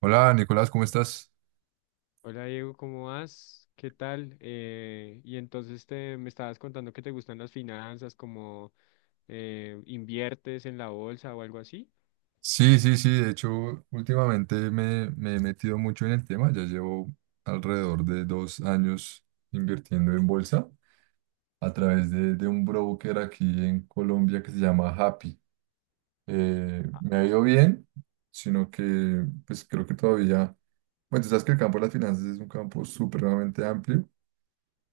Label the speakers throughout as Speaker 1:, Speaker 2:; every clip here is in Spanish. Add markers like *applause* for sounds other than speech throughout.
Speaker 1: Hola Nicolás, ¿cómo estás?
Speaker 2: Hola Diego, ¿cómo vas? ¿Qué tal? Y entonces me estabas contando que te gustan las finanzas, como inviertes en la bolsa o algo así.
Speaker 1: Sí, sí, sí, de hecho últimamente me he metido mucho en el tema, ya llevo alrededor de 2 años invirtiendo en bolsa a través de un broker aquí en Colombia que se llama Happy. Me ha ido bien, sino que pues creo que todavía, bueno, tú sabes que el campo de las finanzas es un campo supremamente amplio,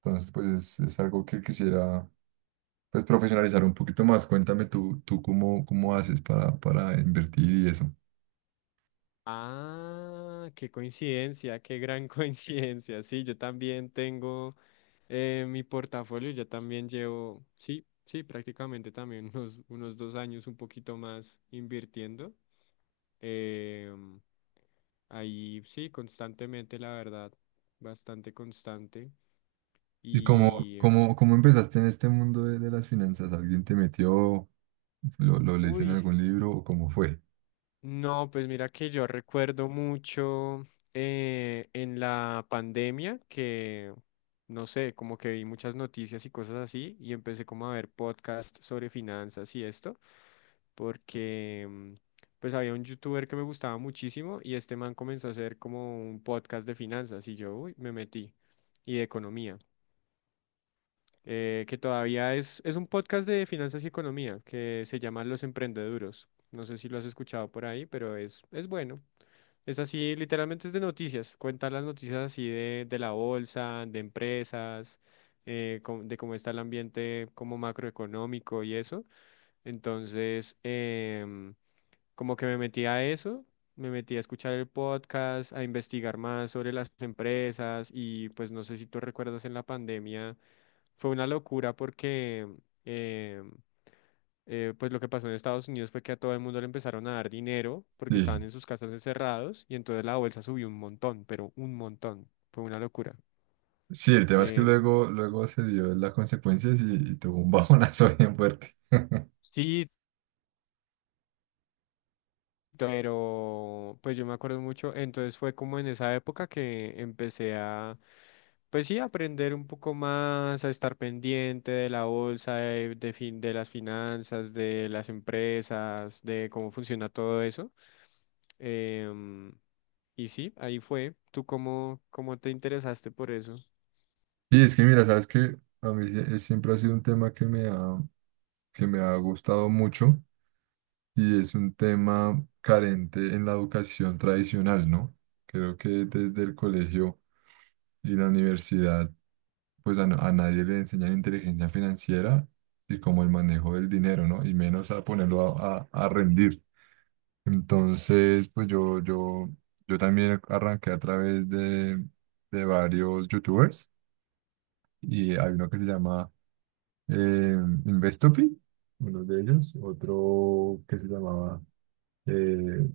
Speaker 1: entonces pues es algo que quisiera pues profesionalizar un poquito más. Cuéntame tú cómo haces para invertir y eso.
Speaker 2: Ah, qué coincidencia, qué gran *laughs* coincidencia. Sí, yo también tengo mi portafolio, yo también llevo, sí, sí, prácticamente también *laughs* unos 2 años un poquito más invirtiendo. Em, Ahí sí, constantemente, la verdad, bastante constante.
Speaker 1: ¿Y cómo,
Speaker 2: Y,
Speaker 1: cómo, cómo empezaste en este mundo de las finanzas? ¿Alguien te metió? ¿Lo leíste en
Speaker 2: Uy,
Speaker 1: algún libro o cómo fue?
Speaker 2: no, pues mira que yo recuerdo mucho en la pandemia no sé, como que vi muchas noticias y cosas así y empecé como a ver podcasts sobre finanzas y esto, porque pues había un youtuber que me gustaba muchísimo y este man comenzó a hacer como un podcast de finanzas y yo, uy, me metí y de economía. Que todavía es un podcast de finanzas y economía que se llama Los Emprendeduros. No sé si lo has escuchado por ahí, pero es bueno. Es así, literalmente es de noticias. Cuenta las noticias así de la bolsa, de empresas, de cómo está el ambiente como macroeconómico y eso. Entonces, em, como que me metí a eso. Me metí a escuchar el podcast, a investigar más sobre las empresas y pues no sé si tú recuerdas en la pandemia fue una locura porque eh, pues lo que pasó en Estados Unidos fue que a todo el mundo le empezaron a dar dinero porque estaban
Speaker 1: Sí,
Speaker 2: en sus casas encerrados y entonces la bolsa subió un montón, pero un montón. Fue una locura.
Speaker 1: sí, el tema es que
Speaker 2: Eh,
Speaker 1: luego se dio las consecuencias y tuvo un bajonazo *laughs* bien fuerte. *laughs*
Speaker 2: sí, pero pues yo me acuerdo mucho, entonces fue como en esa época que pues sí, aprender un poco más, a estar pendiente de la bolsa, de las finanzas, de las empresas, de cómo funciona todo eso. Em, y sí, ahí fue. ¿Tú cómo, cómo te interesaste por eso?
Speaker 1: Sí, es que mira, sabes que a mí siempre ha sido un tema que me ha gustado mucho y es un tema carente en la educación tradicional, ¿no? Creo que desde el colegio y la universidad pues a nadie le enseñan inteligencia financiera y como el manejo del dinero, ¿no? Y menos a ponerlo a rendir. Entonces, pues yo también arranqué a través de varios youtubers y hay uno que se llama eh, Investopi, uno de ellos, otro que se llamaba eh,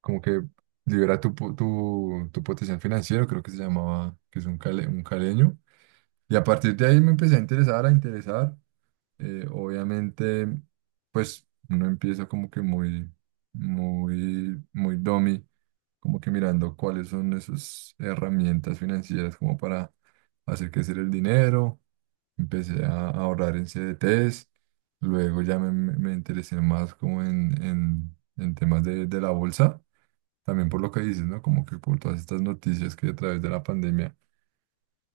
Speaker 1: como que libera tu potencial financiero, creo que se llamaba, que es un caleño. Y a partir de ahí me empecé a interesar. Obviamente, pues uno empieza como que muy, muy, muy dummy, como que mirando cuáles son esas herramientas financieras como para hacer crecer el dinero. Empecé a ahorrar en CDTs, luego ya me interesé más como en temas de la bolsa, también por lo que dices, ¿no? Como que por todas estas noticias que a través de la pandemia,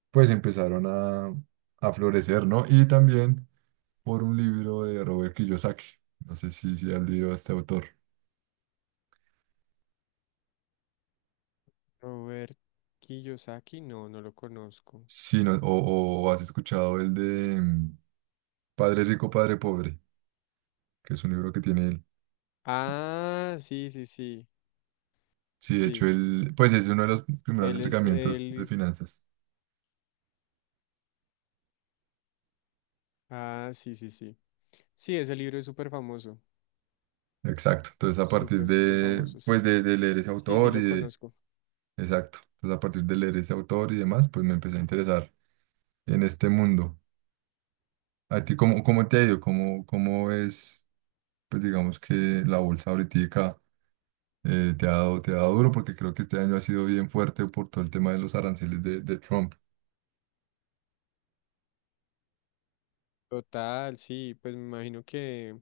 Speaker 1: pues empezaron a florecer, ¿no? Y también por un libro de Robert Kiyosaki. No sé si has leído a este autor.
Speaker 2: Robert Kiyosaki, no, no lo conozco.
Speaker 1: Sí, o has escuchado el de Padre Rico, Padre Pobre, que es un libro que tiene él.
Speaker 2: Ah, sí, sí, sí,
Speaker 1: Sí, de hecho,
Speaker 2: sí.
Speaker 1: él, pues es uno de los primeros
Speaker 2: Él es
Speaker 1: acercamientos de
Speaker 2: el…
Speaker 1: finanzas.
Speaker 2: Ah, sí, sí, sí. Sí, ese libro es súper famoso.
Speaker 1: Exacto. Entonces, a partir
Speaker 2: Súper, súper
Speaker 1: de,
Speaker 2: famoso,
Speaker 1: pues
Speaker 2: sí.
Speaker 1: de, de leer ese
Speaker 2: Sí, sí,
Speaker 1: autor y
Speaker 2: lo
Speaker 1: de,
Speaker 2: conozco.
Speaker 1: Exacto. Entonces, a partir de leer ese autor y demás, pues me empecé a interesar en este mundo. ¿A ti cómo te ha ido? ¿Cómo es, pues digamos que la bolsa ahorita? Te ha dado duro porque creo que este año ha sido bien fuerte por todo el tema de los aranceles de Trump.
Speaker 2: Total, sí, pues me imagino que,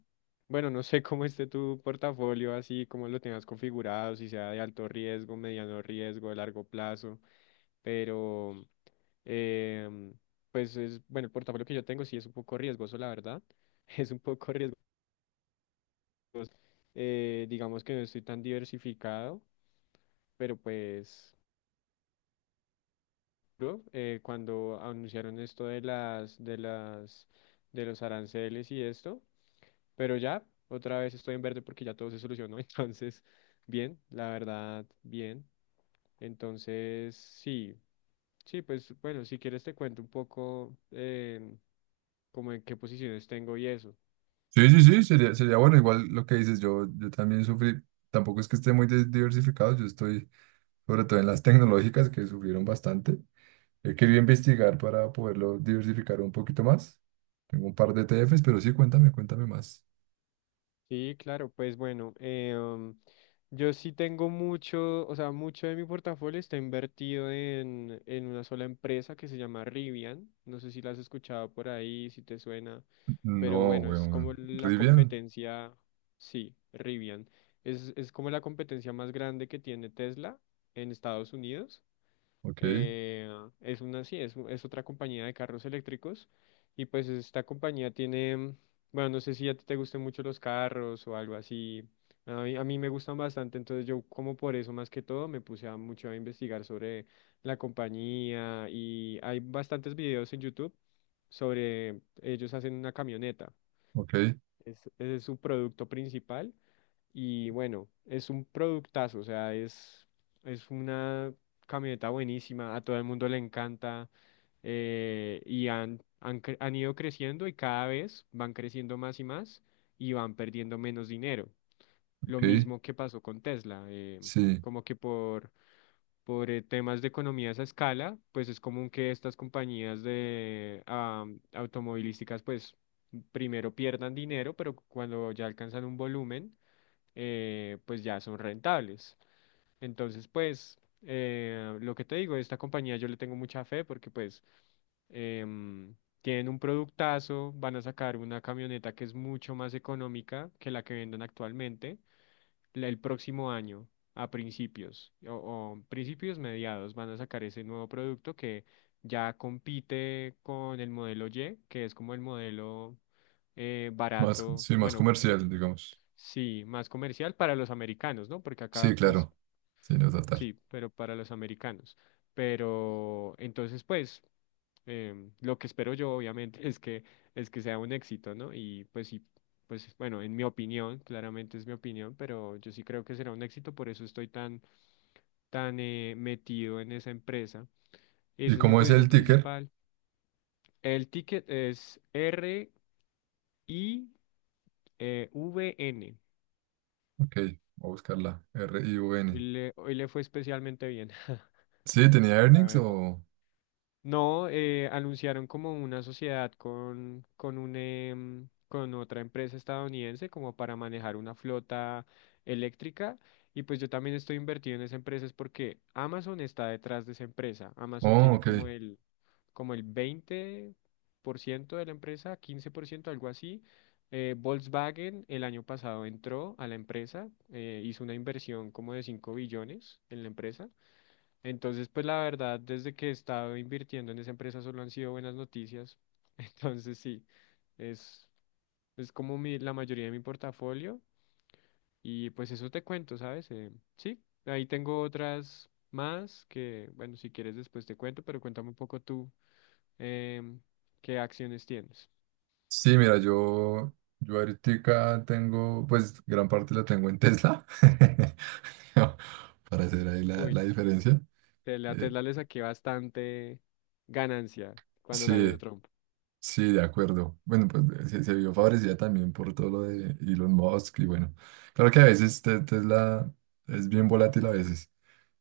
Speaker 2: bueno, no sé cómo esté tu portafolio, así como lo tengas configurado, si sea de alto riesgo, mediano riesgo, de largo plazo, pero, em, pues es, bueno, el portafolio que yo tengo sí es un poco riesgoso, la verdad, *laughs* es un poco riesgoso. Digamos que no estoy tan diversificado, pero pues… ¿no? Eh, cuando anunciaron esto de los aranceles y esto, pero ya otra vez estoy en verde porque ya todo se solucionó, *laughs* entonces, bien, la verdad, bien. Entonces, sí, sí, pues bueno, si quieres te cuento un poco como en qué posiciones tengo y eso.
Speaker 1: Sí, sí, sí, sería bueno. Igual lo que dices, yo también sufrí, tampoco es que esté muy diversificado, yo estoy sobre todo en las tecnológicas que sufrieron bastante. He querido investigar para poderlo diversificar un poquito más. Tengo un par de E T ETFs, pero sí, cuéntame más.
Speaker 2: Sí, claro, pues bueno, yo sí tengo mucho, o sea, mucho de mi portafolio está invertido en una sola empresa que se llama Rivian. No sé si la has escuchado por ahí, si te suena, pero
Speaker 1: No,
Speaker 2: bueno, es como
Speaker 1: weón.
Speaker 2: la
Speaker 1: Rivian.
Speaker 2: competencia, sí, Rivian. Es como la competencia más grande que tiene Tesla en Estados Unidos.
Speaker 1: Ok,
Speaker 2: eh, es una, sí, es otra compañía de carros eléctricos. Y pues esta compañía tiene, bueno, no sé si a ti te gusten mucho los carros o algo así. A mí me gustan bastante, entonces yo como por eso más que todo me puse a mucho a investigar sobre la compañía y hay bastantes videos en YouTube sobre ellos. Hacen una camioneta.
Speaker 1: ok,
Speaker 2: Ese es su producto principal. Y bueno, es un productazo, o sea, es una camioneta buenísima, a todo el mundo le encanta. Han ido creciendo y cada vez van creciendo más y más y van perdiendo menos dinero. Lo
Speaker 1: ok.
Speaker 2: mismo que pasó con Tesla,
Speaker 1: Sí,
Speaker 2: como que por temas de economías a escala, pues es común que estas compañías automovilísticas, pues primero pierdan dinero, pero cuando ya alcanzan un volumen, pues ya son rentables. Entonces, pues lo que te digo, esta compañía yo le tengo mucha fe porque pues em, tienen un productazo, van a sacar una camioneta que es mucho más económica que la que venden actualmente el próximo año, a principios o principios mediados, van a sacar ese nuevo producto que ya compite con el modelo Y, que es como el modelo barato,
Speaker 1: sí, más
Speaker 2: bueno,
Speaker 1: comercial, digamos.
Speaker 2: sí, más comercial para los americanos, ¿no? Porque
Speaker 1: Sí,
Speaker 2: acá, pues,
Speaker 1: claro. Sí, no, total.
Speaker 2: sí, pero para los americanos. Pero entonces, pues lo que espero yo, obviamente, *laughs* es que sea un éxito, ¿no? Y pues sí, pues bueno, en mi opinión, claramente es mi opinión, pero yo sí creo que será un éxito, por eso estoy tan, tan metido en esa empresa.
Speaker 1: ¿Y
Speaker 2: Esa es mi
Speaker 1: cómo es
Speaker 2: posición
Speaker 1: el ticker?
Speaker 2: principal. El ticket es R I E V N.
Speaker 1: Ok, voy a buscarla. R-I-U-N.
Speaker 2: Hoy le fue especialmente bien, *laughs*
Speaker 1: Sí, tenía
Speaker 2: la
Speaker 1: earnings
Speaker 2: verdad.
Speaker 1: o.
Speaker 2: No, anunciaron como una sociedad con un, con otra empresa estadounidense como para manejar una flota eléctrica. Y pues yo también estoy invertido en esa empresa es porque Amazon está detrás de esa empresa. Amazon
Speaker 1: Oh,
Speaker 2: tiene
Speaker 1: ok.
Speaker 2: como el 20% de la empresa, 15%, algo así. Volkswagen el año pasado entró a la empresa, hizo una inversión como de 5 billones en la empresa. Entonces, pues la verdad, desde que he estado invirtiendo en esa empresa solo han sido buenas noticias. *laughs* Entonces, sí, es, es como mi, la mayoría de mi portafolio. Y pues eso te cuento, ¿sabes? Sí, ahí tengo otras más que, bueno, si quieres después te cuento, pero cuéntame un poco tú em, qué acciones tienes.
Speaker 1: Sí, mira, yo ahorita tengo, pues gran parte la tengo en Tesla, *laughs* para hacer ahí la,
Speaker 2: Uy,
Speaker 1: la diferencia.
Speaker 2: la
Speaker 1: Eh,
Speaker 2: Tesla le saqué bastante ganancia cuando ganó
Speaker 1: sí,
Speaker 2: Trump.
Speaker 1: sí, de acuerdo. Bueno, pues se vio favorecida también por todo lo de Elon Musk y bueno, claro que a veces Tesla es bien volátil a veces.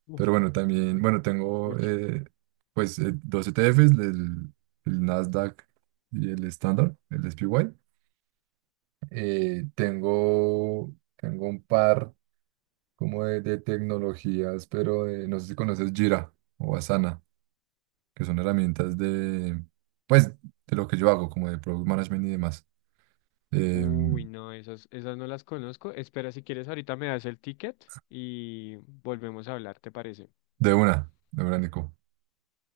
Speaker 2: Uf.
Speaker 1: Pero bueno, también,
Speaker 2: *laughs*
Speaker 1: bueno, tengo
Speaker 2: Uy.
Speaker 1: pues dos ETFs, el Nasdaq y el Standard, el S SPY. Tengo un par como de tecnologías, pero no sé si conoces Jira o Asana, que son herramientas pues, de lo que yo hago, como de product management y demás.
Speaker 2: Uy,
Speaker 1: Em,
Speaker 2: no, esas, esas no las conozco. Espera, si quieres, ahorita me das el ticket y volvemos a hablar, ¿te parece?
Speaker 1: de una, de una, Nico.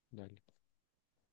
Speaker 2: Dale.